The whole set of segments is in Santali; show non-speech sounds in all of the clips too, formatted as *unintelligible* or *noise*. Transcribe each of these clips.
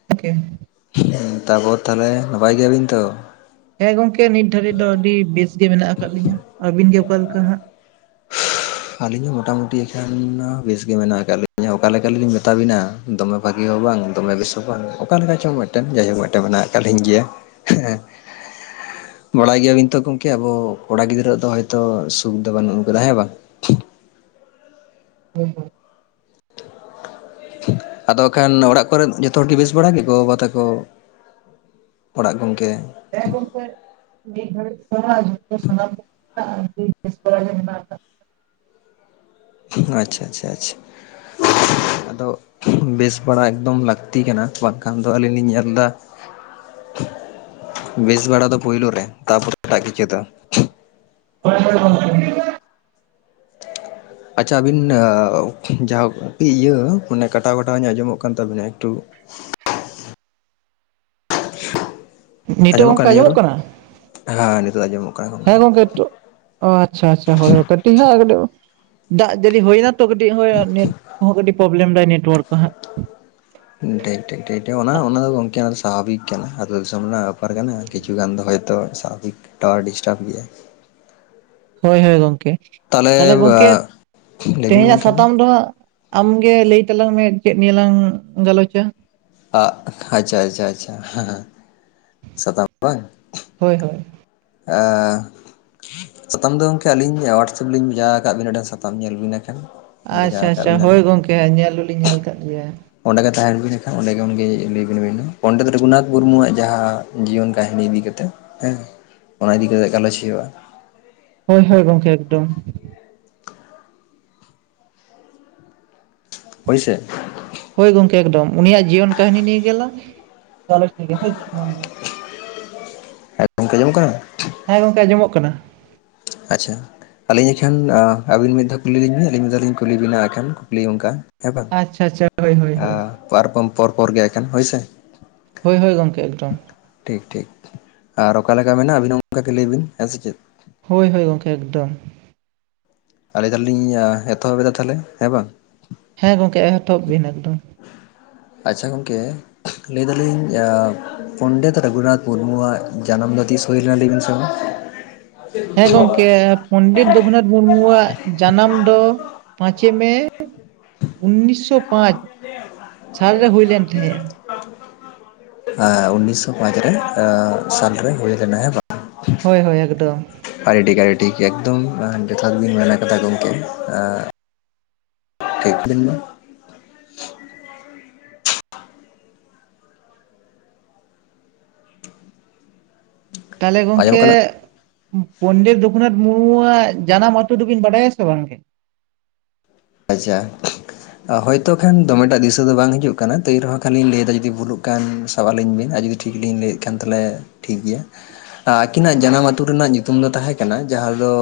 *inaudible* ᱛᱟᱯᱚᱨ ᱛᱟᱦᱚᱞᱮ ᱱᱟᱯᱟᱭ ᱜᱮᱭᱟᱵᱤᱱ ᱛᱚ? ᱦᱮᱸ ᱜᱚᱝᱠᱮ ᱱᱤᱛ ᱫᱷᱟᱹᱵᱤᱡ ᱫᱚ ᱟᱹᱰᱤ ᱵᱮᱥ ᱜᱮ ᱢᱮᱱᱟᱜ ᱟᱠᱟᱫ ᱞᱤᱧᱟ, ᱟᱹᱵᱤᱱ ᱜᱮ ᱚᱠᱟ ᱞᱮᱠᱟ ᱦᱟᱸᱜ? ᱟᱹᱞᱤᱧ ᱦᱚᱸ ᱢᱚᱴᱟᱢᱩᱴᱤ ᱮᱠᱷᱮᱱ ᱵᱮᱥᱜᱮ ᱢᱮᱱᱟᱜ ᱟᱠᱟᱫ ᱞᱤᱧᱟ ᱚᱠᱟ ᱞᱮᱠᱟᱞᱤᱧ ᱢᱮᱛᱟᱵᱤᱱᱟ᱾ ᱫᱚᱢᱮ ᱵᱷᱟᱹᱜᱤ ᱦᱚᱸ ᱵᱟᱝ ᱫᱚᱢᱮ ᱵᱮᱥ ᱦᱚᱸ ᱵᱟᱝ ᱚᱠᱟ ᱞᱮᱠᱟ ᱪᱚᱝ ᱢᱤᱫᱴᱮᱱ ᱡᱟᱭᱦᱳᱠ ᱢᱤᱫᱴᱮᱱ ᱢᱮᱱᱟᱜ ᱟᱠᱟᱫ ᱞᱤᱧᱟ ᱜᱮᱭᱟ᱾ ᱦᱮᱸ᱾ ᱵᱟᱲᱟᱭ ᱜᱮᱭᱟᱵᱤᱱ ᱛᱚ ᱜᱚᱢᱠᱮ ᱟᱵᱚ ᱠᱚᱲᱟ ᱜᱤᱫᱽᱨᱟᱹᱣᱟᱜ ᱫᱚ ᱦᱳᱭᱛᱚ ᱥᱩᱠᱷ ᱫᱚ ᱵᱟᱹᱱᱩᱜ ᱠᱟᱫᱟ ᱦᱮᱸ ᱵᱟᱝ? ᱦᱩᱸ ᱦᱩᱸ᱾ ᱟᱫᱚ ᱠᱷᱟᱱ ᱚᱲᱟᱜ ᱠᱚᱨᱮ ᱡᱚᱛᱚ ᱦᱚᱲ ᱜᱮ ᱵᱮᱥ ᱵᱟᱲᱟ ᱜᱮ ᱜᱚ ᱵᱟᱵᱟ ᱛᱟᱠᱚ ᱚᱲᱟᱜ ᱜᱚᱝᱠᱮ? ᱦᱮ ᱜᱚᱢᱠᱮ᱾ ᱱᱤᱛ ᱫᱷᱟᱤᱡ ᱫᱚ ᱦᱟᱸᱜ ᱡᱚᱛᱚ ᱥᱟᱱᱟᱢ ᱠᱚ ᱜᱮ ᱵᱮᱥ ᱵᱟᱲᱟ ᱜᱮ ᱢᱮᱱᱟᱜ ᱟᱠᱟᱫ ᱞᱮᱭᱟ᱾ ᱟᱪᱪᱷᱟ ᱟᱪᱪᱷᱟ ᱟᱪᱪᱷᱟ ᱟᱫᱚ ᱵᱮᱥ ᱵᱟᱲᱟ ᱮᱠᱫᱚᱢ ᱞᱟᱹᱠᱛᱤ ᱠᱟᱱᱟ ᱵᱟᱝ ᱠᱷᱟᱱ ᱫᱚ ᱟᱹᱞᱤᱧ ᱞᱤᱧ ᱧᱮᱞ ᱮᱫᱟ ᱵᱮᱥ ᱵᱟᱲᱟ ᱫᱚ ᱯᱳᱭᱞᱳ ᱨᱮ ᱛᱟᱯᱚᱨᱮ ᱮᱴᱟᱜ ᱠᱤᱪᱷᱩ ᱫᱚ᱾ ᱦᱳᱭ ᱦᱳᱭ ᱜᱚᱢᱠᱮ᱾ *inaudible* ᱟᱪᱪᱷᱟ ᱟᱹᱵᱤᱱ ᱟᱻ ᱡᱟᱦᱟᱸ ᱤᱭᱟᱹ ᱢᱟᱱᱮ ᱠᱟᱴᱟᱣ ᱠᱟᱴᱟᱣ ᱧᱚᱜ ᱟᱸᱡᱚᱢᱚᱜ ᱠᱟᱱ ᱛᱟᱵᱤᱱᱟ ᱮᱠᱴᱩ ᱱᱤᱛᱚᱜ ᱟᱸᱡᱚᱢᱚᱜ ᱜᱚᱝᱠᱮ ᱠᱟᱱ ᱱᱤᱭᱟᱹ ᱨᱚᱲ, ᱠᱟᱱᱟ ᱦᱮᱸ ᱱᱤᱛᱚᱜ ᱫᱚ ᱟᱸᱡᱚᱢᱚᱜ ᱠᱟᱱᱟ᱾ ᱦᱮᱸ ᱜᱚᱝᱠᱮ ᱛᱚ ᱟᱪᱪᱷᱟ ᱟᱪᱪᱷᱟ ᱦᱳᱭ ᱦᱳ ᱠᱟᱴᱤᱡ ᱦᱟᱸᱜ *unintelligible* ᱫᱟᱜ ᱡᱟᱲᱤ ᱦᱩᱭᱱᱟ ᱛᱚ ᱠᱟᱹᱴᱤᱡ ᱦᱳᱭ ᱱᱮᱴ ᱦᱚᱸ ᱠᱟᱹᱴᱤᱡ ᱯᱨᱚᱵᱽᱞᱮᱢ ᱫᱟᱭ ᱱᱮᱴᱳᱣᱟᱨᱠ ᱦᱟᱸᱜ᱾ ᱴᱷᱤᱠ ᱴᱷᱤᱠ ᱴᱷᱤᱠ ᱚᱱᱟ ᱚᱱᱟ ᱫᱚ ᱜᱚᱝᱠᱮ ᱚᱱᱟ ᱫᱚ ᱥᱟᱵᱷᱟᱵᱤᱠ ᱠᱟᱱᱟ ᱟᱹᱛᱩ ᱫᱤᱥᱚᱢ ᱨᱮᱱᱟᱜ ᱵᱮᱯᱟᱨ ᱠᱟᱱᱟ᱾ ᱠᱤᱪᱷᱩ ᱜᱟᱱ ᱫᱚ ᱦᱚᱭᱛᱚ ᱥᱟᱵᱷᱟᱵᱤᱠ ᱴᱟᱣᱟᱨ ᱰᱤᱥᱴᱟᱵ ᱜᱮᱭᱟ ᱾ ᱦᱳᱭ ᱦᱳᱭ ᱜᱚᱝᱠᱮ ᱛᱟᱦᱚᱞᱮ ᱜᱚᱝᱠᱮ ᱞᱟᱹᱭ ᱵᱤᱱ ᱛᱮᱦᱮᱧᱟᱜ ᱜᱚᱝᱠᱮ ᱢᱟ ᱥᱟᱛᱟᱢ ᱫᱚ ᱦᱟᱸᱜ ᱟᱢ ᱜᱮ ᱞᱮᱭ ᱛᱟᱞᱟᱝ ᱢᱮ ᱪᱮᱫ ᱱᱤᱭᱟᱹ ᱞᱟᱝ ᱜᱟᱞᱚᱪᱟ? ᱟᱜ ᱟᱪᱪᱷᱟ ᱟᱪᱪᱷᱟ ᱟᱪᱪᱷᱟ ᱦᱟ ᱦᱟ ᱥᱟᱛᱟᱢ ᱵᱟᱝ ᱾ ᱦᱳᱭ ᱦᱳᱭ᱾ ᱟᱻ ᱥᱟᱛᱟᱢ ᱫᱚ ᱜᱚᱝᱠᱮ ᱟᱹᱞᱤᱧ ᱦᱳᱣᱟᱴᱥᱮᱯ ᱞᱤᱧ ᱵᱷᱮᱡᱟ ᱟᱠᱟᱫ ᱵᱤᱱᱟ ᱟᱸᱰᱮ ᱥᱟᱛᱟᱢ ᱧᱮᱞ ᱵᱤᱱ ᱮᱱᱠᱷᱮᱱ ᱾ ᱟᱪᱪᱷᱟ ᱟᱪᱪᱷᱟ ᱦᱳᱭ ᱜᱚᱝᱠᱮ ᱦᱟᱸᱜ ᱧᱮᱞ ᱫᱩᱞᱤᱧ ᱧᱮᱞ ᱠᱟᱫ ᱜᱮᱭᱟ ᱾ ᱚᱸᱰᱮᱜᱮ ᱛᱟᱦᱮᱱ ᱵᱤᱱ ᱮᱠᱷᱟᱱ ᱚᱸᱰᱮ ᱜᱮ ᱩᱱᱤᱜᱮ ᱚᱰᱮ ᱜᱮ ᱛᱟᱦᱮᱱ ᱵᱤᱱ ᱱᱟᱜ ᱠᱷᱟᱱ ᱚᱰᱮ ᱜᱮ ᱩᱱ ᱜᱮ ᱞᱮᱭ ᱵᱤᱱ ᱟᱵᱤᱱ ᱫᱚ, ᱯᱚᱱᱰᱤᱛ ᱨᱚᱜᱷᱩᱱᱟᱛᱷ ᱢᱩᱨᱢᱩᱣᱟᱜ ᱡᱟᱦᱟᱸ ᱡᱤᱭᱚᱱ ᱠᱟᱹᱦᱱᱤ ᱤᱫᱤ ᱠᱟᱛᱮᱜ᱾ ᱦᱮᱸ ᱚᱱᱟ ᱤᱫᱤ ᱠᱟᱛᱮ ᱜᱟᱞᱚᱪ ᱦᱳᱭᱳᱜᱼᱟ ᱾ ᱦᱳᱭ ᱦᱳᱭ ᱜᱚᱝᱠᱮ ᱮᱠᱫᱚᱢ ᱾ ᱦᱳᱭ ᱥᱮ ᱾ ᱦᱳᱭ ᱜᱚᱝᱠᱮ ᱮᱠᱰᱚᱢ, ᱩᱱᱤᱭᱟᱜ ᱡᱤᱭᱚᱱ ᱠᱟᱹᱦᱤᱱᱤ ᱱᱤᱭᱮ ᱜᱮᱞᱟᱝ ᱜᱟᱞᱚᱪ ᱞᱮᱜᱮ ᱦᱳᱭ ᱥᱮ ᱾ *unintelligible* ᱦᱮᱸ ᱜᱚᱝᱠᱮ ᱟᱸᱡᱚᱢᱚᱜ ᱠᱟᱱᱟ ᱾ ᱟᱪᱪᱷᱟ ᱟᱹᱞᱤᱧ ᱮᱠᱷᱟᱱᱻ ᱟ ᱟᱵᱤᱱ ᱢᱤᱫ ᱫᱷᱟᱣ ᱠᱩᱞᱤ ᱞᱤᱧᱵᱤᱱ ᱟᱹᱞᱤᱧ ᱢᱤᱫ ᱫᱷᱟᱣᱤᱧ ᱠᱩᱞᱤ ᱵᱤᱱᱟ ᱟᱠᱷᱟᱱ ᱠᱩᱠᱞᱤ ᱚᱝᱠᱟ, ᱦᱮᱸ ᱵᱟᱝ᱾ ᱟᱪᱪᱷᱟ, ᱟᱪᱪᱷᱟ ᱾ ᱟ ᱯᱚᱨ ᱠᱚᱢ ᱯᱚᱨ ᱯᱚᱨ ᱜᱮ ᱮᱜ ᱠᱷᱟᱱ ᱦᱳᱭ ᱥᱮ᱾ ᱦᱳᱭ‌ ᱦᱳᱭ ᱜᱚᱝᱠᱮ ᱮᱠᱫᱚᱢ ᱾ ᱴᱷᱤᱠ ᱴᱷᱤᱠ ᱾ ᱟᱨ ᱚᱠᱟ ᱞᱮᱠᱟ ᱢᱮᱱᱟᱜᱼᱟ ᱟᱹᱵᱤᱱ ᱦᱚᱸ ᱚᱝᱠᱟᱜᱮ ᱞᱟᱹᱭ ᱵᱤᱱ ᱦᱮᱸ ᱥᱮ ᱪᱮᱫ? ᱦᱳᱭ ᱦᱳᱭ ᱜᱚᱝᱠᱮ ᱮᱠᱫᱚᱢ ᱾ ᱟ ᱞᱮᱭ ᱫᱟᱞᱤᱧᱻ ᱮᱛᱚᱦᱚᱵ ᱮᱫᱟ ᱛᱟᱦᱚᱞᱮ ᱦᱮ ᱵᱟᱝ? ᱦᱮᱸ ᱜᱚᱝᱠᱮ ᱮᱦᱚᱛᱚᱵ ᱵᱤᱱ ᱮᱠᱫᱚᱢ ᱾ ᱟᱪᱪᱷᱟ ᱜᱚᱝᱠᱮ? ᱞᱮᱭ ᱫᱟᱞᱤᱧ ᱟᱻ ᱯᱚᱱᱰᱤᱛ ᱨᱚᱜᱷᱩᱱᱟᱛᱷ ᱢᱩᱨᱢᱩᱣᱟᱜ ᱡᱟᱱᱟᱢ ᱫᱚ ᱛᱤᱥ ᱦᱩᱭ ᱞᱮᱱᱟ ᱞᱮᱭᱵᱤᱱ ᱥᱮ ᱢᱟ? *inaudible* ᱦᱮᱸ ᱜᱚᱝᱠᱮ, ᱯᱚᱱᱰᱤᱛ ᱨᱚᱜᱷᱩᱱᱟᱛᱷ ᱢᱩᱨᱢᱩᱣᱟᱜ ᱡᱟᱱᱟᱢ ᱫᱚ ᱯᱟᱸᱪᱮ ᱢᱮ ᱩᱱᱱᱤᱥᱥᱚ ᱯᱟᱸᱪ ᱥᱟᱞᱨᱮ ᱦᱩᱭᱞᱮᱱ ᱛᱟᱦᱮᱸᱜᱼᱟ ᱾ ᱟᱻ ᱩᱱᱱᱤᱥᱥᱚ ᱯᱟᱸᱪᱨᱮ ᱟᱻ ᱥᱟᱞᱨᱮ ᱦᱩᱭ ᱞᱮᱱᱟ ᱦᱮᱸ ᱵᱟᱝ? ᱦᱳᱭ ᱦᱳᱭ ᱮᱠᱫᱚᱢ ᱾ ᱟᱹᱰᱤ ᱴᱷᱤᱠ ᱟᱹᱰᱤ ᱴᱷᱤᱠ ᱮᱠᱫᱚᱢ ᱟᱸ ᱡᱚᱛᱷᱟᱛ ᱵᱤᱱ ᱢᱮᱱ ᱟᱠᱟᱫᱟ ᱜᱚᱝᱠᱮ ᱟᱻ *unintelligible* ᱛᱟᱦᱚᱞᱮ ᱟᱸᱡᱚᱢᱚᱜ ᱜᱚᱝᱠᱮ ᱠᱟᱱᱟ? ᱯᱚᱱᱰᱤᱛ ᱨᱚᱜᱷᱩᱱᱟᱛᱷ ᱢᱩᱨᱢᱩᱣᱟᱜ ᱡᱟᱱᱟᱢ ᱟᱛᱳ ᱫᱚᱵᱤᱱ ᱵᱟᱰᱟᱭᱟ ᱥᱮ ᱵᱟᱝᱜᱮ? ᱟᱪᱪᱷᱟ ᱾ ᱦᱳᱭᱛᱚ ᱠᱷᱟᱱ ᱫᱚᱢᱮᱴᱟᱜ ᱫᱤᱥᱟᱹ ᱫᱚ ᱵᱟᱝ ᱦᱤᱡᱩᱜ ᱠᱟᱱᱟ ᱛᱟᱹᱭ ᱨᱮᱦᱚᱸ ᱠᱷᱟᱱᱞᱤᱧ ᱞᱮᱭᱫᱟ ᱡᱩᱫᱤ ᱵᱷᱩᱞᱩᱜ ᱠᱟᱱ ᱾ ᱥᱟᱵ ᱟᱹᱞᱤᱧ ᱵᱤᱱ ᱟᱨ ᱡᱩᱫᱤ ᱴᱷᱤᱠ ᱞᱤᱧ ᱞᱮᱭᱮᱫ ᱠᱷᱟᱱ ᱛᱟᱦᱚᱞᱮ ᱴᱷᱤᱠ ᱜᱮᱭᱟ ᱾ ᱟᱹᱠᱤᱱᱟᱜ ᱡᱟᱱᱟᱢ ᱟᱹᱛᱩ ᱨᱮᱱᱟᱜ ᱧᱩᱛᱩᱢ ᱫᱚ ᱛᱟᱦᱮᱸ ᱠᱟᱱᱟ ᱡᱟᱦᱟᱸ ᱫᱚ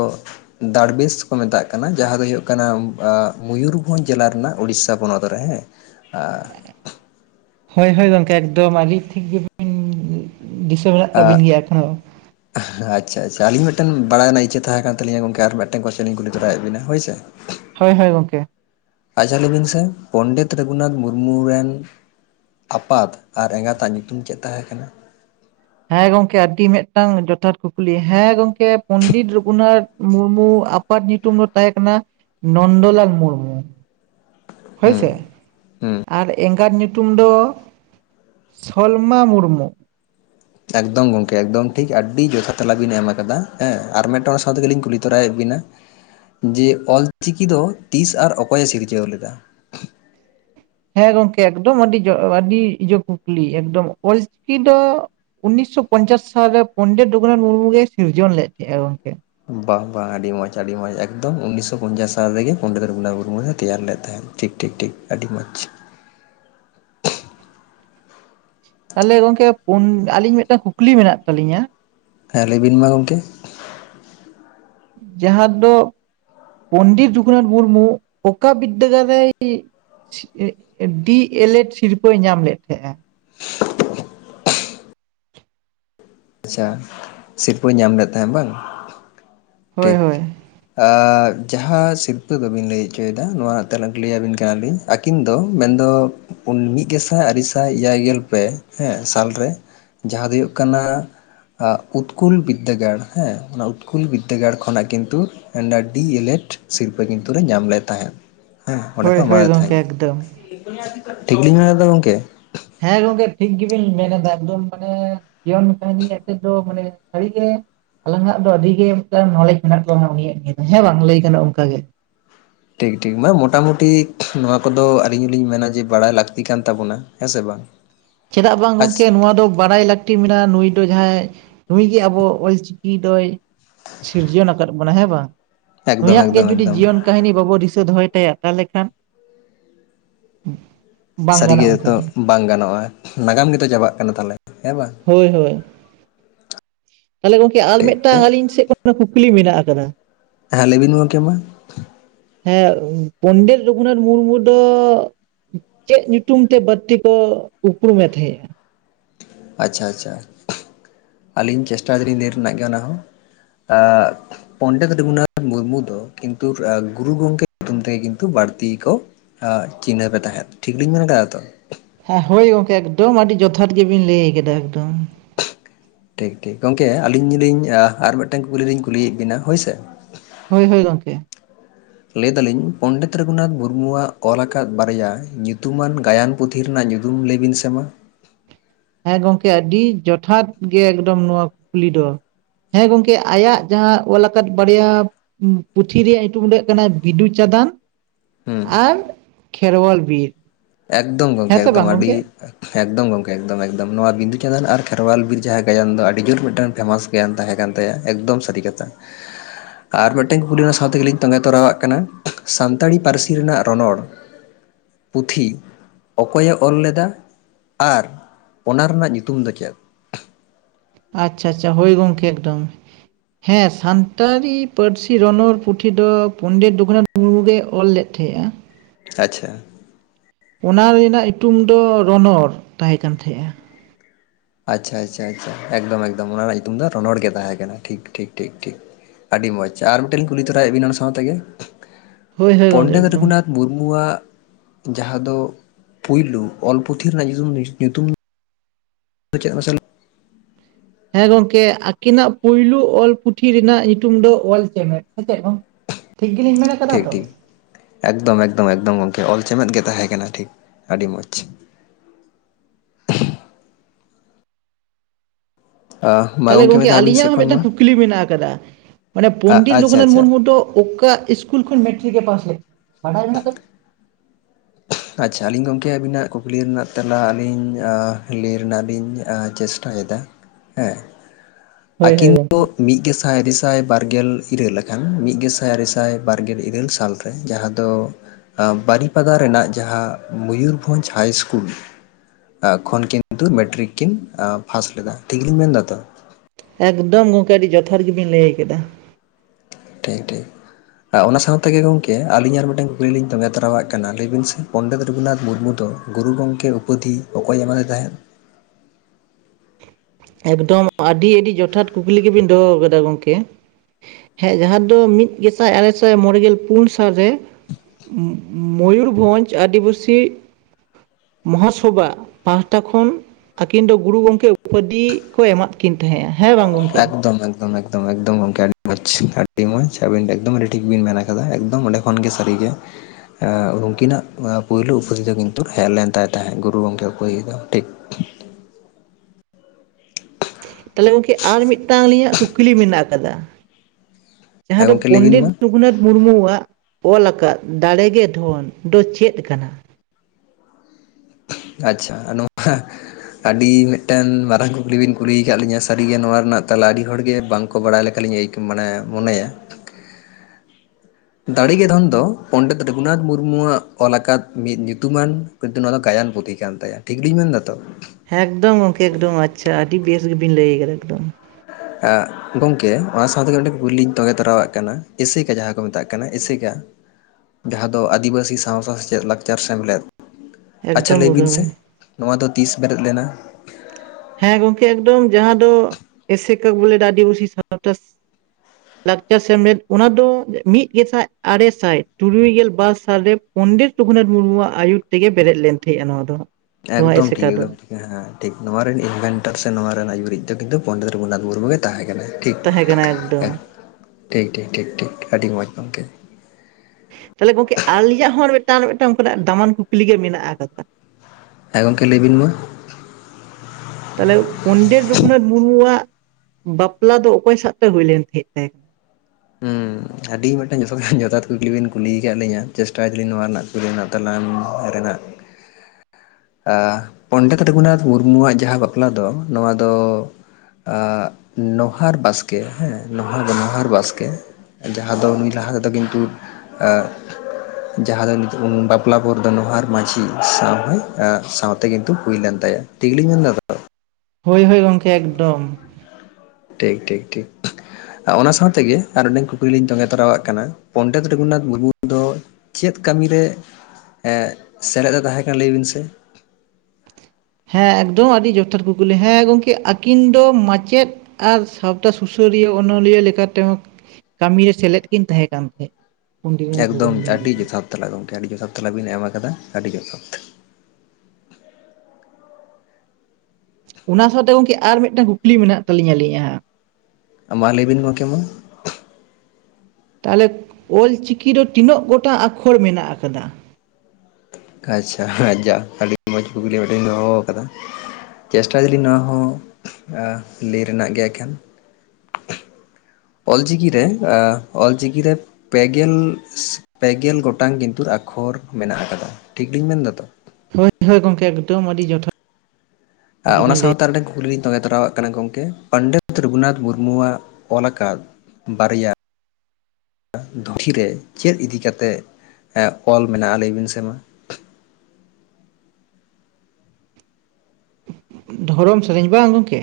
ᱫᱟᱲᱵᱮᱥ ᱠᱚ ᱢᱮᱛᱟᱜ ᱠᱟᱱᱟ ᱡᱟᱦᱟᱸ ᱫᱚ ᱦᱳᱭᱳᱜ ᱠᱟᱱᱟ ᱟ ᱢᱚᱭᱩᱨᱵᱷᱚᱸᱡᱽ ᱡᱮᱞᱟ ᱨᱮᱱᱟᱜ ᱳᱲᱤᱥᱥᱟ ᱯᱚᱱᱚᱛ ᱨᱮ ᱦᱮᱸ ᱾ ᱟᱻ ᱦᱳᱭ ᱦᱳᱭ ᱜᱚᱝᱠᱮ ᱮᱠᱫᱚᱢ ᱟᱹᱰᱤ ᱴᱷᱤᱠ ᱜᱤᱵᱤᱱ ᱫᱤᱥᱟᱹ ᱢᱮᱱᱟᱜ ᱛᱟᱵᱤᱱ ᱜᱮᱭᱟ ᱮᱠᱷᱚᱱᱚ ᱾ *inaudible* ᱟᱪᱪᱷᱟ ᱟᱪᱪᱷᱟ ᱟᱹᱞᱤᱧ ᱢᱮᱫᱴᱮᱱ ᱵᱟᱲᱟᱭ ᱨᱮᱱᱟᱜ ᱤᱪᱪᱷᱟᱹ ᱛᱟᱦᱮᱸ ᱠᱟᱱ ᱛᱟᱹᱞᱤᱧᱟ ᱜᱚᱝᱠᱮ ᱟᱨ ᱢᱮᱫᱴᱮᱱ ᱠᱚᱥᱪᱟᱱ ᱞᱤᱧ ᱠᱩᱞᱤ ᱛᱚᱨᱟᱭᱮᱜ ᱵᱤᱱᱟ ᱦᱳᱭ ᱥᱮ? ᱦᱳᱭ ᱦᱳᱭ ᱜᱚᱝᱠᱮ ᱾ ᱟᱪᱪᱷᱟ ᱞᱟᱹᱭᱵᱤᱱ ᱥᱮ ᱯᱚᱱᱰᱤᱛ ᱨᱚᱜᱷᱩᱱᱟᱛᱷ ᱢᱩᱨᱢᱩ ᱨᱮᱱ ᱟᱯᱟᱛ ᱟᱨ ᱮᱸᱜᱟᱛᱼᱟᱜ ᱧᱩᱛᱩᱢ ᱪᱮᱫ ᱛᱟᱦᱮᱸ ᱠᱟᱱᱟ? ᱦᱮᱸ ᱜᱚᱝᱠᱮ ᱟᱹᱰᱤ ᱢᱮᱜᱴᱟᱝ ᱡᱚᱛᱷᱟᱛ ᱠᱩᱠᱞᱤ, ᱦᱮᱸ ᱜᱚᱝᱠᱮ ᱯᱚᱱᱰᱤᱛ ᱨᱚᱜᱷᱩᱱᱟᱛᱷ ᱢᱩᱨᱢᱩ ᱟᱯ ᱯᱟᱛ‌ ᱧᱩᱛᱩᱢ ᱫᱚ ᱛᱟᱦᱮᱸ ᱠᱟᱱᱟ ᱱᱚᱱᱫᱚᱞᱟᱞ ᱢᱩᱨᱢᱩ ᱦᱳᱭ ᱦᱩᱸ ᱥᱮ ᱦᱩᱸ ᱟᱨ ᱮᱸᱜᱟᱛ ᱧᱩᱛᱩᱢ ᱫᱚ ᱥᱚᱞᱢᱟ ᱢᱩᱨᱢᱩ᱾ ᱮᱠᱫᱚᱢ ᱜᱚᱢᱠᱮ ᱮᱠᱫᱚᱢ ᱴᱷᱤᱠ ᱟᱹᱰᱤ ᱡᱚᱛᱷᱟᱛ ᱛᱮᱞᱟ ᱵᱤᱱ ᱮᱢ ᱠᱟᱫᱟ ᱦᱮᱸ ᱟᱨ ᱢᱤᱫᱴᱟᱝ ᱚᱱᱟ ᱥᱟᱶ ᱛᱮᱜᱮ ᱞᱤᱧ ᱠᱩᱞᱤ ᱛᱚᱨᱟᱭᱮᱫ ᱵᱤᱱᱟ᱾ ᱡᱮ ᱚᱞᱪᱤᱠᱤ ᱫᱚ ᱛᱤᱥ ᱟᱨ ᱚᱠᱚᱭᱮ ᱥᱤᱨᱡᱟᱹᱣ ᱞᱮᱫᱟ? ᱦᱮᱸ ᱜᱚᱝᱠᱮ ᱮᱠᱫᱚᱢ ᱟᱹᱰᱤ ᱡᱚ ᱟᱹᱰᱤ ᱤᱭᱟᱹ ᱠᱩᱠᱞᱤ ᱮᱠᱫᱚᱢ ᱚᱞᱪᱤᱠᱤ ᱫᱚ ᱩᱱᱤᱥᱥᱚ ᱯᱚᱧᱪᱟᱥ ᱥᱟᱞᱨᱮ ᱯᱚᱱᱰᱤᱛ ᱨᱚᱜᱷᱩᱱᱟᱛᱷ ᱢᱩᱨᱢᱩ ᱜᱮᱭ ᱥᱤᱨᱡᱚᱱ ᱞᱮᱫ ᱛᱟᱦᱮᱸᱱᱟ ᱜᱚᱝᱠᱮ᱾ ᱵᱟᱝ ᱵᱟᱝ ᱟᱹᱰᱤ ᱢᱚᱡᱽ ᱟᱹᱰᱤ ᱢᱚᱡᱽ ᱮᱠᱫᱚᱢ ᱩᱱᱱᱤᱥᱥᱚ ᱯᱚᱪᱟᱥ ᱥᱟᱞ ᱨᱮᱜᱮ ᱯᱚᱱᱰᱤᱛ ᱨᱚᱜᱷᱩᱱᱟᱛᱷ ᱢᱩᱨᱢᱩᱭ ᱛᱮᱭᱟᱨ ᱞᱮᱫ ᱛᱟᱦᱮᱸᱫ ᱴᱷᱤᱠ᱾ ᱴᱷᱤᱠ ᱴᱷᱤᱠ ᱟᱹᱰᱤ ᱢᱚᱡᱽ᱾ ᱛᱟᱦᱚᱞᱮ ᱜᱚᱝᱠᱮ ᱯᱳᱱ ᱟᱞᱤᱧ ᱢᱤᱫᱴᱟᱝ ᱠᱩᱠᱞᱤ ᱢᱮᱱᱟᱜ ᱛᱟᱹᱞᱤᱧᱟ᱾ ᱦᱮᱸ ᱞᱟᱹᱭᱵᱤᱱ ᱢᱟ ᱜᱚᱢᱠᱮ᱾ ᱡᱟᱦᱟ ᱫᱚ ᱯᱚᱱᱰᱤᱛ ᱨᱚᱩᱜᱩᱱᱟᱛᱷ ᱢᱩᱨᱢᱩ ᱚᱠᱟ ᱵᱤᱫᱽᱫᱟᱹᱜᱟᱲ ᱨᱮᱭ ᱰᱤ ᱮᱞ ᱮᱰ ᱥᱤᱨᱯᱟᱹᱭ ᱧᱟᱢ ᱞᱮᱫ ᱛᱟᱦᱮᱸᱫᱼᱮ? ᱟᱪᱪᱷᱟ ᱥᱤᱨᱯᱟᱹᱭ ᱧᱟᱢ ᱞᱮᱫ ᱛᱟᱦᱮᱸᱫ ᱵᱟᱝ ᱦᱳᱭ ᱴᱷᱤᱠ᱾ ᱦᱳᱭ ᱡᱟᱦᱟᱸ ᱥᱤᱨᱯᱟᱹ ᱫᱚᱵᱤᱱ ᱞᱟᱹᱭ ᱚᱪᱚᱭᱫᱟ ᱱᱚᱣᱟ ᱛᱮᱞᱟ ᱞᱟᱹᱭ ᱟᱹᱵᱤᱱ ᱠᱟᱱᱟᱞᱤᱧ᱾ ᱟᱹᱠᱤᱱ ᱫᱚ ᱢᱮᱱᱫᱚ ᱩᱱ ᱢᱤᱫ ᱜᱮᱥᱟᱭ ᱟᱨᱮ ᱥᱟᱭ ᱮᱭᱟᱭ ᱜᱮᱞ ᱯᱮ ᱦᱮᱸ ᱥᱟᱞ ᱨᱮ, ᱡᱟᱦᱟᱸ ᱫᱚ ᱦᱩᱭᱩᱜ ᱠᱟᱱᱟ ᱩᱛᱠᱩᱞ ᱵᱤᱫᱽᱫᱟᱹᱜᱟᱲ ᱦᱮᱸ ᱚᱱᱟ ᱩᱛᱠᱩᱞ ᱵᱤᱫᱽᱫᱟᱹᱜᱟᱲ ᱠᱷᱚᱱᱟᱜ ᱠᱤᱱᱛᱩ, ᱰᱤ ᱮᱞ ᱮᱰ ᱥᱤᱨᱯᱟᱹ ᱠᱤᱱᱛᱩᱨᱮ ᱧᱟᱢ ᱞᱮᱫ ᱛᱟᱦᱮᱸᱫ ᱦᱮᱸ ᱚᱸᱰᱮ ᱦᱳᱭ ᱠᱚ ᱦᱳᱭ ᱮᱢᱟᱫᱮ ᱜᱚᱝᱠᱮ ᱛᱟᱦᱮᱸᱫ᱾ ᱮᱠᱫᱚᱢ ᱴᱷᱤᱠᱞᱤᱧ ᱢᱮᱱᱫᱟ ᱜᱚᱢᱠᱮ? ᱦᱮᱸ ᱜᱚᱝᱠᱮ ᱴᱷᱤᱠ ᱜᱮᱵᱤᱱ ᱢᱮᱱ ᱮᱫᱟ ᱮᱠᱫᱚᱢ ᱢᱟᱱᱮ ᱡᱤᱭᱚᱱ ᱠᱟᱹᱦᱱᱤ ᱟᱛᱮ ᱫᱚ ᱢᱟᱱᱮ ᱥᱟᱹᱨᱤᱜᱮ ᱟᱞᱟᱝᱟᱜ ᱫᱚ ᱟᱹᱰᱤ ᱜᱮ ᱢᱤᱫᱴᱟᱝ ᱱᱚᱞᱮᱡᱽ ᱢᱮᱱᱟᱜ ᱛᱟᱞᱟᱝᱟ ᱩᱱᱤᱭᱟᱜ ᱱᱤᱭᱮ ᱫᱚ ᱦᱮᱸ ᱵᱟᱝ ᱞᱟᱹᱭ ᱜᱟᱱᱚᱜ ᱚᱱᱠᱟ ᱜᱮ᱾ ᱴᱷᱤᱠ ᱴᱷᱤᱠ ᱢᱟᱱᱮ ᱢᱚᱴᱟ ᱢᱩᱴᱤ ᱱᱚᱣᱟ ᱠᱚ ᱫᱚ ᱟᱹᱞᱤᱧ ᱦᱚᱸᱞᱤᱧ ᱢᱮᱱᱟ ᱡᱮ ᱵᱟᱲᱟᱭ ᱞᱟᱹᱠᱛᱤ ᱠᱟᱱ ᱛᱟᱵᱚᱱᱟ᱾ ᱦᱮᱸ ᱥᱮ ᱵᱟᱝ? ᱪᱮᱫᱟᱜ ᱵᱟᱝ ᱜᱚᱢᱠᱮ ᱟᱪᱪᱷᱟ ᱱᱚᱣᱟ ᱫᱚ ᱵᱟᱲᱟᱭ ᱞᱟᱹᱠ ᱢᱮᱱᱟᱜᱼᱟ ᱱᱩᱭ ᱫᱚ ᱡᱟᱦᱟᱸᱭ ᱱᱩᱭ ᱜᱮ ᱟᱵᱚ ᱚᱞ ᱪᱤᱠᱤ ᱫᱚᱭ ᱥᱤᱨᱡᱚᱱ ᱟᱠᱟᱫ ᱵᱚᱱᱟ᱾ ᱵᱚᱱᱟ ᱦᱮᱸ ᱵᱟᱝ ᱮᱠᱫᱚᱢ ᱱᱩᱭᱟᱜ ᱜᱮ ᱮᱠᱫᱚᱢ ᱡᱩᱫᱤ ᱮᱠᱫᱚᱢ ᱡᱤᱭᱚᱱ ᱠᱟᱦᱤᱱᱤ ᱵᱟᱵᱚᱱ ᱫᱤᱥᱟᱹ ᱫᱚᱦᱚᱭ ᱛᱟᱭᱟ ᱛᱟᱦᱞᱮ ᱠᱷᱟᱱ, ᱵᱟᱝ ᱥᱟᱹᱨᱤᱜᱮ ᱜᱟᱱᱚᱜᱼᱟ ᱚᱱᱠᱟ ᱛᱚ ᱫᱚ ᱵᱟᱝ ᱜᱟᱱᱚᱜᱼᱟ ᱱᱟᱜᱟᱢ ᱜᱮᱛᱚ ᱪᱟᱵᱟᱜ ᱠᱟᱱᱟ ᱛᱟᱦᱚᱞᱮ ᱦᱮᱸ ᱵᱟᱝ? ᱦᱳᱭ ᱦᱳᱭ, ᱛᱟᱦᱚᱞᱮ ᱜᱚᱝᱠᱮ ᱟᱨ ᱴᱷᱤᱠ ᱜᱮ, ᱢᱤᱫᱴᱟᱝ ᱟᱹᱞᱤᱧ ᱥᱮᱫ ᱠᱷᱚᱱ ᱠᱩᱠᱞᱤ ᱢᱮᱱᱟᱜ ᱟᱠᱟᱫᱟ᱾ ᱦᱮᱸ ᱞᱟᱹᱭ ᱵᱤᱱ ᱜᱚᱢᱠᱮ ᱢᱟ᱾ ᱦᱮᱸ ᱯᱚᱱᱰᱤᱛ ᱨᱚᱜᱷᱩᱱᱟᱛᱷ ᱢᱩᱨᱢᱩ ᱫᱚ ᱪᱮᱫ ᱧᱩᱛᱩᱢ ᱛᱮ ᱵᱟᱹᱲᱛᱤ ᱠᱚ ᱩᱯᱨᱩᱢᱮ ᱛᱟᱦᱮᱸᱫᱼᱟ? ᱟᱪᱪᱷᱟ ᱟᱪᱪᱷᱟ ᱟᱹᱞᱤᱧ ᱪᱮᱥᱴᱟᱭ ᱫᱟᱞᱤᱧ ᱞᱟᱹᱭ ᱨᱮᱱᱟᱜ ᱜᱮ ᱚᱱᱟ ᱦᱚᱸ᱾ ᱟᱨ ᱯᱚᱱᱰᱤᱛ ᱨᱚᱜᱷᱩᱱᱟᱛᱷ ᱢᱩᱨᱢᱩ ᱫᱚ ᱠᱤᱱᱛᱩ ᱜᱩᱨᱩ ᱜᱚᱢᱠᱮ ᱧᱩᱛᱩᱢ ᱛᱮᱜᱮ ᱠᱤᱱᱛᱩ ᱵᱟᱹᱲᱛᱤ ᱠᱚ ᱪᱤᱱᱦᱟᱹᱯᱮ ᱛᱟᱦᱮᱸᱫ᱾ ᱴᱷᱤᱠ ᱞᱤᱧ ᱢᱮᱱ ᱠᱟᱫᱟ ᱛᱚ? ᱦᱮᱸ ᱦᱳᱭ ᱜᱚᱝᱠᱮ ᱮᱠᱫᱚᱢ ᱟᱹᱰᱤ ᱡᱚᱛᱷᱟᱛ ᱜᱮᱵᱤᱱ ᱞᱟᱹᱭ ᱟᱠᱟᱫᱟ ᱮᱠᱫᱚᱢ᱾ ᱴᱷᱤᱠ ᱴᱷᱤᱠ ᱜᱚᱢᱠᱮ ᱟᱹᱞᱤᱧ ᱫᱚ ᱞᱤᱧ ᱟᱨ ᱢᱤᱫᱴᱮᱱ ᱠᱩᱠᱞᱤ ᱞᱤᱧ ᱠᱩᱞᱤᱭᱮᱫ ᱵᱤᱱᱟ ᱦᱳᱭᱥᱮ᱾ ᱦᱳᱭ ᱦᱳᱭ ᱜᱚᱢᱠᱮ᱾ *inaudible* ᱞᱟᱹᱭ ᱫᱟᱞᱤᱧ ᱯᱚᱱᱰᱤᱛ ᱨᱚᱜᱷᱩᱱᱟᱛᱷ ᱢᱩᱨᱢᱩᱣᱟᱜ ᱚᱞ ᱟᱠᱟᱱ ᱵᱟᱨᱭᱟ ᱧᱩᱛᱩᱢᱟᱱ ᱜᱟᱭᱟᱱ ᱯᱩᱛᱷᱤ ᱨᱮᱱᱟᱜ ᱧᱩᱛᱩᱢ ᱞᱟᱹᱭ ᱵᱤᱱ ᱥᱮ ᱢᱟ? ᱦᱮᱸ ᱜᱚᱝᱠᱮ ᱟᱹᱰᱤ ᱡᱚᱛᱷᱟᱛ ᱜᱮ ᱮᱠᱫᱚᱢ ᱱᱚᱣᱟ ᱠᱩᱠᱞᱤ ᱫᱚ᱾ ᱦᱮᱸ ᱜᱚᱝᱠᱮ ᱟᱭᱟᱜ ᱡᱟᱦᱟᱸ ᱚᱞ ᱟᱠᱟᱫ ᱵᱟᱨᱭᱟ ᱯᱩᱛᱷᱤ ᱨᱮᱭᱟᱜ ᱧᱩᱛᱩᱢ ᱫᱚ ᱦᱩᱭᱩᱜ ᱠᱟᱱᱟ ᱵᱤᱸᱫᱩ ᱪᱟᱸᱫᱟᱱ᱾ ᱦᱩᱸ ᱟᱨ ᱠᱷᱮᱨᱣᱟᱞ ᱵᱤᱨ᱾ ᱮᱠᱫᱚᱢ ᱜᱚᱝᱠᱮ ᱦᱮᱸ ᱥᱮ ᱮᱠᱫᱚᱢ ᱵᱟᱝ ᱟᱹᱰᱤ ᱜᱚᱝᱠᱮ ᱮᱠᱫᱚᱢ ᱜᱚᱝᱠᱮ ᱮᱠᱫᱚᱢ ᱮᱠᱫᱚᱢ ᱱᱚᱣᱟ ᱵᱤᱫᱩ ᱪᱟᱸᱫᱟᱱ ᱟᱨ ᱠᱷᱮᱨᱣᱟᱞ ᱵᱤᱨ ᱡᱟᱦᱟᱸ ᱜᱟᱭᱟᱱ ᱫᱚ ᱟᱹᱰᱤ ᱡᱳᱨ ᱢᱤᱫᱴᱟᱝ ᱯᱷᱮᱢᱟᱥ ᱜᱮᱭᱟᱱ ᱛᱟᱦᱮᱸ ᱠᱟᱱ ᱛᱟᱭᱟ ᱮᱠᱫᱚᱢ ᱥᱟᱹᱨᱤ ᱠᱟᱛᱷᱟ ᱾ ᱟᱨ ᱢᱤᱫᱴᱮᱱ ᱠᱩᱠᱞᱤ ᱚᱱᱟ ᱥᱟᱶᱛᱮ ᱜᱮᱞᱤᱧ ᱛᱚᱸᱜᱮ ᱛᱚᱨᱟᱣᱟᱜ ᱠᱟᱱᱟ ᱥᱟᱱᱛᱟᱲᱤ ᱯᱟᱹᱨᱥᱤ ᱨᱮᱱᱟᱜ ᱨᱚᱱᱚᱲ ᱛᱷᱤ ᱚᱠᱚᱭ ᱮ ᱚᱞ ᱞᱮᱫᱟ ᱟᱨ ᱚᱱᱟ ᱨᱮᱱᱟᱜ ᱧᱩᱛᱩᱢ ᱫᱚ ᱪᱮᱫ? ᱟᱪᱪᱷᱟ ᱟᱪᱪᱷᱟ ᱦᱳᱭ ᱜᱚᱝᱠᱮ ᱮᱠᱫᱚᱢ ᱾ ᱦᱮᱸ ᱥᱟᱱᱛᱟᱲᱤ ᱯᱟᱹᱨᱥᱤ ᱨᱚᱱᱚᱲ ᱯᱩᱛᱷᱤ ᱫᱚ ᱯᱚᱱᱰᱤᱛ ᱨᱚᱜᱷᱩᱱᱟᱛᱷ ᱢᱩᱨᱢᱩ ᱜᱮ ᱚᱞ ᱞᱮᱫ ᱛᱷᱮᱼᱟ ᱾ ᱟᱪᱪᱷᱟ ᱾ ᱚᱱᱟ ᱨᱮᱱᱟᱜ ᱤᱩᱛᱩᱢ ᱫᱚ ᱨᱚᱱᱚᱲ ᱛᱟᱦᱮᱸ ᱠᱟᱱ ᱛᱟᱦᱮᱫᱼᱟ᱾ ᱟᱪᱪᱷᱟ ᱟᱪᱪᱷᱟ ᱟᱪᱪᱷᱟ ᱮᱠᱫᱚᱢ ᱮᱠᱫᱚᱢ ᱚᱱᱟ ᱨᱮᱱᱟᱜ ᱧᱩᱛᱩᱢ ᱫᱚ ᱨᱚᱱᱚᱲ ᱜᱮ ᱛᱟᱦᱮᱸ ᱠᱟᱱᱟ ᱴᱷᱤᱠ ᱴᱷᱤᱠ ᱴᱷᱤᱠ ᱴᱷᱤᱠ ᱾ ᱟᱹᱰᱤ ᱢᱚᱡᱽ ᱟᱨ ᱢᱤᱫᱴᱮᱱ ᱞᱤᱧ ᱠᱩᱞᱤ ᱛᱚᱨᱟᱭᱮᱫ ᱵᱤᱱᱟ ᱚᱱᱟ ᱥᱟᱶ ᱛᱮᱜᱮ ᱦᱳᱭ ᱦᱳᱭ ᱜᱚᱝᱠᱮ ᱯᱚᱱᱰᱤᱛ ᱮᱠᱫᱚᱢ ᱨᱚᱜᱷᱩᱱᱟᱛᱷ ᱢᱩᱨᱢᱩᱣᱟᱜ ᱡᱟᱦᱟᱸ ᱫᱚ ᱯᱩᱭᱞᱩ ᱚᱞ ᱯᱩᱛᱷᱤ ᱨᱮᱱᱟᱜ ᱧᱩᱛᱩᱢ ᱧᱩᱛᱩᱢ ᱪᱮᱜ ᱢᱟᱥᱮ ᱞᱟᱹᱭ ᱦᱮᱸ ᱜᱚᱝᱠᱮ ᱟᱹᱠᱤᱱᱟᱜ ᱯᱳᱭᱞᱩ ᱚᱞ ᱯᱩᱛᱷᱤ ᱨᱮᱱᱟᱜ ᱧᱩᱛᱩᱢ ᱫᱚ ᱚᱞ ᱪᱮᱢᱮᱫ ᱥᱮ ᱪᱮᱫ ᱜᱚᱝ ᱴᱷᱤᱠ ᱜᱤᱞᱤᱧ ᱢᱮᱱ ᱠᱟᱫᱟ ᱴᱷᱤᱠ ᱛᱚ? ᱴᱷᱤᱠ ᱮᱠᱫᱚᱢ ᱮᱠᱫᱚᱢ ᱮᱠᱫᱚᱢ ᱜᱚᱝᱠᱮ ᱚᱞ ᱪᱮᱢᱮᱫ ᱜᱮ ᱛᱟᱦᱮᱸ ᱠᱟᱱᱟ ᱴᱷᱤᱠ ᱟᱹᱰᱤ ᱢᱚᱡᱽ ᱾ ᱢᱟ ᱛᱟᱦᱚᱞᱮ ᱜᱚᱢᱠᱮ ᱜᱚᱝᱠᱮ ᱢᱮᱱᱫᱟ ᱟᱹᱵᱤᱱ ᱟᱹᱞᱤᱧᱟᱜ ᱥᱮᱫ ᱦᱚᱸ ᱠᱷᱚᱱ ᱢᱟ ᱢᱤᱫᱴᱟᱝ ᱠᱩᱠᱞᱤ ᱢᱮᱱᱟᱜ ᱠᱟᱫᱟ ᱢᱟᱱᱮ ᱯᱚᱱᱰᱤᱛ ᱟᱪᱪᱷᱟ ᱨᱚᱜᱷᱩᱱᱟᱛᱷ ᱟᱪᱪᱷᱟ ᱢᱩᱨᱢᱩ ᱰᱚ ᱚᱠ ᱠᱟ ᱤᱥᱠᱩᱞ ᱠᱷᱚᱱ ᱢᱮᱴᱨᱤᱠ ᱮ ᱯᱟᱥ ᱞᱮᱫ ᱵᱟᱰᱟᱭ ᱢᱮᱱᱟᱜ ᱛᱟᱢᱟ? ᱟᱪᱪᱷᱟ ᱟᱹᱞᱤᱧ ᱜᱚᱝᱠᱮ ᱟᱹᱵᱤᱱᱟᱜ ᱠᱩᱠᱞᱤ ᱨᱮᱱᱟᱜ ᱛᱮᱞᱟ ᱟᱹᱞᱤᱧ ᱞᱟᱹᱭ ᱨᱮᱱᱟᱜ ᱞᱤᱧ ᱟ ᱪᱮᱥ ᱴᱟᱭ ᱫᱟ ᱦᱮᱸ ᱦᱳᱭ ᱟᱠᱤᱱ ᱦᱳᱭ ᱫᱚ ᱜᱚᱝᱠᱮ ᱢᱤᱫ ᱜᱮᱥᱟᱭ ᱟᱨᱮᱥᱟᱭ ᱵᱟᱨᱜᱮᱞ ᱤᱨᱟᱹᱞ ᱟᱠᱷᱟᱱ ᱢᱤᱫ ᱜᱮᱥᱟᱭ ᱟᱨᱮᱥᱟᱭ ᱵᱟᱨᱜᱮᱞ ᱤᱨᱟᱹᱞ ᱥᱟᱞ ᱾ ᱡᱟᱦᱟᱸ ᱫᱚ ᱵᱟᱨᱤᱯᱟᱫᱟ ᱨᱮᱱᱟᱜ ᱡᱟᱦᱟᱸ ᱢᱚᱭᱩᱨᱵᱷᱚᱸᱡᱽ ᱦᱟᱭ ᱤᱥᱠᱩᱞ ᱟ ᱠᱷᱚᱱ ᱠᱤᱱᱛᱩ ᱢᱮᱴᱨᱤᱠ ᱠᱤᱱ ᱯᱷᱟᱥ ᱞᱮᱫᱟ ᱴᱷᱤᱠ ᱞᱤᱧ ᱢᱮᱱ ᱮᱫᱟ ᱛᱚ? ᱮᱠᱫᱚᱢ ᱜᱚᱝᱠᱮ ᱟᱹᱰᱤ ᱡᱚᱛᱷᱟᱛ ᱜᱮᱵᱤᱱ ᱞᱟᱹᱭ ᱠᱮᱫᱟ ᱾ ᱴᱷᱤᱠ ᱴᱷᱤᱠ ᱾ ᱟᱨ ᱚᱱᱟ ᱥᱟᱶᱛᱮᱜᱮ ᱜᱚᱝᱠᱮ ᱟᱹᱞᱤᱧ ᱟᱨ ᱢᱤᱫᱴᱮᱱ ᱠᱩᱠᱞᱤ ᱞᱤᱧ ᱛᱚᱸᱜᱮ ᱛᱚᱨᱟᱣᱟᱜ ᱠᱟᱱᱟ ᱞᱟᱹᱭᱵᱤᱱ ᱥᱮ ᱯᱚᱱᱰᱤᱛ ᱨᱚᱜᱷᱩᱱᱟᱛᱷ ᱢᱩᱨᱢᱩ ᱫᱚ ᱜᱩᱨᱩ ᱜᱚᱝᱠᱮ ᱩᱯᱟᱹᱫᱷᱤ ᱚᱠᱚᱭ ᱮᱢᱟᱫᱮ ᱛᱟᱦᱮᱸᱫ? ᱮᱠᱫᱚᱢ ᱟᱹᱰᱤ ᱟᱹᱰᱤ ᱡᱚᱛᱷᱟᱴ ᱠᱩᱠᱞᱤ ᱜᱮᱵᱮᱱ ᱫᱚᱦᱚ ᱠᱟᱫᱟ ᱜᱚᱝᱠᱮ ᱾ ᱦᱮᱸ ᱡᱟᱦᱟᱸ ᱫᱚ ᱢᱤᱫ ᱜᱮᱥᱟᱭ ᱟᱨᱮ ᱥᱟᱭ ᱢᱚᱬᱮ ᱜᱮᱞ ᱯᱩᱱ ᱥᱟᱞ ᱨᱮ ᱢᱚᱭᱩᱨᱵᱷᱚᱸᱡᱽ ᱟᱹᱰᱤᱵᱟᱹᱥᱤ ᱢᱚᱦᱟᱥᱚᱵᱷᱟ ᱯᱟᱦᱟᱴᱟ ᱠᱷᱚᱱ ᱟᱹᱠᱤᱱ ᱰᱚ ᱜᱩᱨᱩ ᱜᱚᱝᱠᱮ ᱩᱯᱟᱹᱫᱤ ᱠᱚ ᱮᱢᱟᱜ ᱠᱤᱱ ᱛᱟᱦᱮᱸᱜᱼᱟ ᱦᱮᱸ ᱵᱟᱝ? ᱜᱚᱢᱠᱮ ᱮᱠᱫᱚᱢ ᱮᱠᱫᱚᱢ ᱮᱠ ᱮᱠᱫᱚᱢ ᱮᱠᱫᱚᱢ ᱜᱚᱝᱠᱮ ᱟᱹᱰᱤ ᱢᱚᱸᱡᱽ ᱟᱹᱰᱤ ᱢᱚᱸᱡᱽ ᱟᱹᱵᱤᱱ ᱮᱠᱫᱚᱢ ᱟᱹᱰᱤ ᱴᱷᱤᱠ ᱵᱤᱱ ᱢᱮᱱ ᱠᱟᱫᱟ ᱮᱠᱫᱚᱢ ᱚᱸᱰᱮ ᱠᱷᱚᱱ ᱜᱮ ᱥᱟᱹᱨᱤ ᱜᱮ ᱾ ᱟᱸ ᱩᱱᱠᱤᱱᱟᱜ ᱯᱩᱭᱞᱳ ᱩᱯᱟᱹᱫᱷᱤ ᱫᱚ ᱠᱤᱱᱛᱩ ᱦᱮᱡ ᱞᱮᱱ ᱛᱟᱭ ᱛᱟᱦᱮᱸᱫ ᱜᱩᱨᱩ ᱜᱚᱝᱠᱮ ᱩᱯᱟᱹᱫᱦᱤ ᱫᱚ ᱴᱷᱤᱠ ᱾ ᱛᱟᱦᱞᱮ ᱜᱚᱝᱠᱮ ᱟᱨ ᱢᱤᱫᱴᱟᱝ ᱟᱹᱞᱤᱧᱟᱜ ᱠᱩᱠᱞᱤ ᱢᱮᱱᱟᱜ ᱟᱠᱟᱫᱟ? ᱦᱮᱸ ᱡᱟᱦᱟᱸ ᱫᱚ ᱜᱚᱢᱠᱮ ᱞᱟᱹᱭ ᱵᱤᱱ ᱯᱚᱱᱰᱤᱛ ᱢᱟ ᱨᱚᱜᱷᱩᱱᱟᱛᱷ ᱢᱩᱨᱢᱩᱣᱟᱜ ᱚᱞ ᱟᱠᱟᱜ ᱫᱟᱲᱮᱜᱮ ᱫᱷᱚᱱ ᱫᱚ ᱪᱮᱫ ᱠᱟᱱᱟ? ᱟᱪᱪᱷᱟ ᱱᱚᱣᱟ ᱟᱹᱰᱤ ᱢᱤᱫᱴᱮᱱ ᱢᱟᱨᱟᱝ ᱠᱩᱠᱞᱤ ᱵᱤᱱ ᱠᱩᱞᱤ ᱠᱟᱜ ᱞᱤᱧᱟᱹ ᱥᱟᱹᱨᱤᱜᱮ ᱱᱚᱣᱟ ᱨᱮᱱᱟᱜ ᱛᱟᱞᱟ ᱟᱹᱰᱤ ᱦᱚᱲᱜᱮ ᱵᱟᱝᱠᱚ ᱵᱟᱲᱟᱭ ᱞᱮᱠᱟᱞᱤᱧ ᱟᱹᱭ ᱢᱟᱱᱮ ᱢᱚᱱᱮᱭᱟ ᱾ ᱫᱟᱲᱮᱜᱮ ᱫᱷᱚᱱ ᱫᱚ ᱯᱚᱱᱰᱤᱛ ᱨᱚᱜᱷᱩᱱᱟᱛᱷ ᱢᱩᱨᱢᱩᱣᱟᱜ ᱚᱞ ᱟᱠᱟᱫ ᱢᱤᱫ ᱧᱩᱛᱩᱢᱟᱱ ᱠᱤᱱᱛᱩ ᱱᱚᱣᱟ ᱫᱚ ᱜᱟᱭᱟᱱ ᱯᱩᱛᱷᱤ ᱠᱟᱱ ᱛᱟᱭᱟ ᱴᱷᱤᱠ ᱞᱤᱧ ᱢᱮᱱ ᱫᱟᱛᱚ? ᱮᱠᱫᱚᱢ ᱜᱚᱝᱠᱮ ᱮᱠᱫᱚᱢ ᱟᱪᱪᱷᱟ ᱟᱹᱰᱤ ᱵᱮᱥ ᱜᱮᱵᱤᱱ ᱞᱟᱹᱭ ᱠᱟᱫᱟ ᱮᱠᱫᱚᱢ ᱾ ᱟᱜ ᱜᱚᱝᱠᱮ ᱚᱱᱟ ᱥᱟᱶᱛᱮ ᱢᱤᱫᱴᱮᱱ ᱠᱩᱠᱞᱤ ᱞᱤᱧ ᱛᱚᱸᱜᱮ ᱛᱚᱨᱟᱣᱟᱜ ᱠᱟᱱᱟ ᱮᱥᱮᱠᱟ ᱡᱟᱦᱟᱸ ᱠᱚ ᱢᱮᱛᱟᱜ ᱠᱟᱱᱟ ᱮᱥᱮᱠᱟ ᱡᱟᱦᱟᱸ ᱫᱚ ᱟᱹᱫᱤᱵᱟᱹᱥᱤ ᱥᱟᱶᱛᱟ ᱥᱮᱪᱮᱫ ᱞᱟᱠᱪᱟᱨ ᱥᱮᱢᱞᱮᱫ ᱾ ᱟᱪᱷᱟ ᱮᱠᱫᱚᱢ ᱞᱟᱹᱭ ᱜᱚᱢᱠᱮ ᱵᱤᱱ ᱥᱮ, ᱱᱚᱣᱟ ᱫᱚ ᱛᱤᱥ ᱵᱮᱨᱮᱫ ᱞᱮᱱᱟ? ᱦᱮᱸ ᱜᱚᱝᱠᱮ ᱮᱠᱫᱚᱢ ᱡᱟᱦᱟᱸ ᱫᱚ᱾ ᱮᱥᱮᱠᱟ ᱵᱚᱞᱮᱴ ᱟᱹᱫᱤᱵᱟᱹᱥᱤ ᱥᱟᱶᱛᱟ *inaudible* ᱞᱟᱠᱪᱟᱨ ᱥᱮᱢᱞᱮᱫ ᱚᱱᱟ ᱫᱚ, ᱢᱤᱫ ᱜᱮᱥᱟᱭ ᱟᱨᱮ ᱥᱟᱭ ᱛᱩᱨᱩᱭ ᱜᱮᱞ ᱵᱟᱨ ᱥᱟᱞ ᱨᱮ᱾ ᱯᱚᱱᱰᱤᱛ ᱨᱚᱜᱷᱩᱱᱟᱛᱷ ᱢᱩᱨᱢᱩᱣᱟᱜ ᱟᱹᱭᱩᱨ ᱛᱮ ᱜᱮ ᱵᱮᱨᱮᱫ ᱞᱮᱱ ᱛᱟᱦᱮᱸᱜ-ᱟ ᱱᱚᱣᱟ ᱫᱚ᱾ ᱱᱚᱣᱟ ᱮᱠᱫᱚᱢ ᱴᱷᱤᱠ ᱮᱥᱮᱠᱟ ᱫᱚ ᱮᱫᱚᱢ ᱴᱷᱤᱠ᱾ ᱦᱮᱸ ᱴᱷᱤᱠ ᱱᱚᱣᱟ ᱨᱮᱱ ᱮᱱᱵᱷᱮᱱᱴᱟᱨ ᱥᱮ ᱱᱚᱣᱟ ᱨᱮᱱᱟᱜ ᱟᱹᱭᱩᱨᱤᱡ ᱫᱚ ᱠᱤᱱᱛᱩ ᱯᱚᱸᱱᱰᱮᱛ ᱨᱩᱹᱜᱷᱩᱱᱟᱛ ᱢᱩᱨᱢᱩ ᱜᱮ ᱛᱟᱦᱮᱸ ᱠᱟᱱᱟᱭ᱾ ᱴᱷᱤᱠ ᱛᱟᱦᱮᱸ ᱠᱟᱱᱟ ᱮᱠᱫᱚᱢ ᱴᱷᱤᱠ ᱴᱷᱤᱠ ᱴᱷᱤᱠ ᱴᱷᱤᱠ ᱟᱹᱰᱤ ᱢᱚᱡᱽ ᱜᱚᱝᱠᱮ᱾ ᱛᱟᱦᱚᱸᱞᱮ ᱜᱚᱝᱠᱮ ᱟᱞᱤᱧᱟᱜ ᱦᱚᱸ ᱟᱨ ᱢᱤᱫ ᱴᱟᱝ ᱟᱨ ᱢᱤᱫ ᱴᱟᱝ ᱫᱟᱢᱟᱱ ᱠᱩᱠᱞᱤ ᱜᱮ ᱢᱮᱱᱟᱜ ᱠᱟᱫᱟ? ᱦᱮᱸ ᱜᱚᱝᱠᱮ ᱞᱟᱹᱭ ᱵᱤᱱ ᱢᱟ᱾ ᱛᱟᱦᱚᱸᱞᱮ ᱯᱚᱸᱱᱰᱮᱛ ᱨᱟᱹᱜᱷᱩᱱᱟᱛᱷ ᱢᱩᱨᱢᱩ ᱣᱟᱜ ᱵᱟᱯᱞᱟ ᱫᱚ ᱚᱠᱚᱭ ᱥᱟᱜ ᱛᱮ ᱦᱩᱭ ᱞᱮᱱ ᱛᱟᱦᱮᱸ ᱛᱮ? ᱦᱩᱸ᱾ ᱟᱹᱰᱤ ᱢᱮᱫ ᱴᱮᱡ ᱡᱚᱛᱷᱟᱛ ᱡᱚᱛᱷᱟᱛ ᱠᱩᱠᱞᱤ ᱵᱤᱱ ᱠᱩᱞᱤ ᱠᱟᱫ ᱞᱤᱧᱟᱹ, ᱪᱮᱥᱴᱟᱭ ᱫᱟᱹᱞᱤᱧ ᱱᱚᱣᱟ ᱨᱮᱱᱟᱜ ᱠᱩᱠᱞᱤ ᱨᱮᱱᱟᱜ ᱛᱮᱞᱟ ᱮᱢ ᱨᱮᱱᱟᱜ? ᱟᱻ ᱯᱚᱸᱱᱰᱮᱛ ᱨᱟᱹᱜᱷᱩᱱᱟᱛᱷ ᱢᱩᱨᱢᱩᱣᱟᱜ ᱡᱟᱦᱟᱸ ᱵᱟᱯᱞᱟ ᱫᱚ, ᱱᱚᱣᱟ ᱫᱚ ᱟᱜ ᱱᱦᱟᱨ ᱵᱟᱥᱠᱮ ᱦᱮᱸ ᱱᱦᱟᱨ ᱵᱟᱥᱠᱮ᱾ ᱡᱟᱦᱟᱸ ᱫᱚ ᱱᱩᱭ ᱞᱟᱦᱟ ᱛᱮᱫᱚ ᱠᱤᱱᱛᱩ ᱟᱨ ᱡᱟᱦᱟᱸ ᱫᱚ ᱱᱤᱛᱳᱜ ᱵᱟᱯᱞᱟ ᱯᱚᱨ ᱫᱚ ᱱᱚᱦᱟᱨ ᱢᱟᱡᱷᱤ ᱥᱟᱶ ᱦᱚᱸᱭ ᱥᱟᱶ ᱛᱮ ᱠᱤᱱᱛᱩ ᱦᱩᱭᱞᱱ ᱛᱟᱭᱟ, ᱴᱷᱤᱠᱞᱤᱧ ᱢᱮᱱ ᱫᱟ ᱛᱚ᱾ ᱦᱳᱭ ᱦᱳᱭ ᱜᱚᱝᱠᱮ ᱮᱠᱫᱚᱢ᱾ ᱴᱷᱤᱠ ᱴᱷᱤᱠ ᱴᱷᱤᱠ᱾ ᱚᱱᱟ ᱥᱟᱶ ᱛᱮᱜᱮ ᱟᱨ ᱢᱮᱫ ᱴᱮᱱ ᱠᱩᱠᱞᱤ ᱞᱤᱧ ᱛᱚᱸᱜᱮ ᱛᱚᱨᱟᱣᱟᱜ ᱠᱟᱱᱟ᱾ ᱯᱚᱸᱱᱰᱮᱛ ᱨᱟᱹᱜᱷᱩᱱᱟᱛᱷ ᱢᱩᱨᱢᱩ ᱫᱚ᱾ ᱪᱮᱫ ᱠᱟᱹᱢᱤᱨᱮ, ᱮ ᱥᱮᱞᱮᱫᱮ ᱛᱟᱦᱮᱸ ᱠᱟᱱᱟ ᱞᱟᱹᱭ ᱵᱤᱱ ᱥᱮ? ᱦᱮᱸ ᱮᱠᱫᱚᱢ ᱟᱹᱰᱤ ᱡᱚᱛᱷᱟᱛ ᱠᱩᱠᱞᱤ, ᱦᱮᱸ ᱜᱚᱝᱠᱮ ᱟᱹᱠᱤᱱ ᱫᱚ ᱢᱟᱪᱮᱫ ᱟᱨ ᱥᱟᱶᱛᱟ ᱥᱩᱥᱟᱹᱨᱤᱭᱟᱹ ᱚᱱᱚᱞᱤᱭᱟᱹ ᱞᱮᱠᱟ ᱛᱮᱦᱚᱸ ᱠᱟᱹᱢᱤ ᱨᱮ ᱥᱮᱞᱮᱫ ᱠᱤᱱ ᱛᱟᱦᱮᱸ ᱠᱟᱱ ᱛᱟᱦᱮᱸᱫ᱾ ᱯᱚᱸᱱᱰᱮᱛ ᱨᱟᱹᱜᱷᱩᱱᱟᱛᱷ ᱢᱩᱨᱢᱩ᱾ ᱛᱟᱦᱚᱸᱞᱮ ᱜᱚᱝᱠᱮ ᱟᱰᱤ ᱡᱚᱛᱷᱟᱛ ᱛᱮᱞᱟ ᱵᱤᱱ ᱮᱢ ᱟᱠᱟᱫᱟ ᱟᱹᱰᱤ ᱡᱚᱛᱷᱟᱛ᱾ ᱚᱱᱟ ᱥᱟᱶᱛᱮ ᱜᱚᱝᱠᱮ ᱟᱨ ᱢᱤᱫ ᱴᱟᱝ ᱠᱩᱠᱞᱤ ᱢᱮᱱᱟᱜ ᱛᱟᱹᱞᱤᱧᱟ ᱟᱹᱞᱤᱧᱟᱜ᱾ ᱢᱟ ᱞᱟᱹᱭ ᱵᱤᱱ ᱜᱚᱝᱠᱮ ᱢᱟ᱾ ᱛᱟ ᱦᱚᱸᱞᱮ ᱚᱞ ᱪᱤᱠᱤ ᱫᱚ ᱛᱤᱱᱟᱹᱜ ᱜᱚᱴᱟᱝ ᱟᱠᱷᱚᱨ ᱢᱮᱱᱟᱜ ᱟᱠᱟᱫᱟ? ᱟᱪᱪᱷᱟ ᱦᱟ ᱡᱟ ᱟᱹᱰᱤ ᱢᱚᱡᱽ ᱠᱩᱠᱞᱤ ᱢᱤᱫᱴᱮᱱᱤᱧ ᱫᱚᱦᱚᱸ ᱠᱟᱫᱟ᱾ ᱪᱮᱥᱴᱟᱭ ᱫᱟᱞᱤᱧ ᱱᱚᱣᱟ ᱦᱚᱸ, ᱟ ᱞᱟᱹᱭ ᱨᱮᱱᱟᱜ ᱜᱮ ᱟᱠᱷᱟᱱ᱾ ᱚᱞ ᱪᱤᱠᱤ ᱨᱮ ᱟ ᱚᱞ ᱪᱤᱠᱤ ᱨᱮ ᱯᱮᱜᱮᱞ, ᱯᱮᱜᱮᱞ ᱜᱚᱴᱟᱝ ᱠᱤᱱᱛᱩᱱ ᱟᱠᱷᱚᱨ ᱢᱮᱱᱟᱜ ᱠᱟᱫᱟ, ᱴᱷᱤᱠᱞᱤᱧ ᱢᱮᱱ ᱫᱟᱛᱚ᱾ ᱦᱳᱭ ᱦᱳᱭ ᱜᱚᱝᱠᱮ ᱮᱠᱫᱚᱢ ᱟᱹᱰᱤ ᱡᱚᱛᱷᱟᱛ᱾ ᱟ ᱚᱱᱟ ᱜᱮᱵᱤᱱ ᱞᱟᱹᱭ ᱥᱟᱶᱛᱮ ᱟᱨ ᱢᱤᱫ ᱠᱩᱞᱤ ᱞᱤᱧ ᱛᱚᱸᱜᱮ ᱛᱚᱨᱟᱣᱟᱜ ᱠᱟᱱᱟ ᱜᱚᱝᱠᱮ, ᱯᱚᱸᱱᱰᱮᱛ ᱨᱟᱹᱜᱷᱩᱱᱟᱛᱷ ᱢᱩᱨᱢᱩᱣᱟᱜ ᱚᱞ ᱟᱠᱟᱫ ᱵᱟᱨᱭᱟ ᱫᱷᱩᱛᱤ ᱨᱮ, ᱪᱮᱫ ᱤᱫᱤ ᱠᱟᱛᱮᱫ ᱮ ᱚᱞ ᱢᱮᱱᱟᱜ-ᱟ ᱞᱟᱹᱭ ᱵᱤᱱ ᱥᱮ ᱢᱟ? ᱫᱷᱚᱨᱚᱢ ᱥᱮᱨᱮᱸᱧ ᱵᱟᱝ ᱜᱚᱝᱠᱮ᱾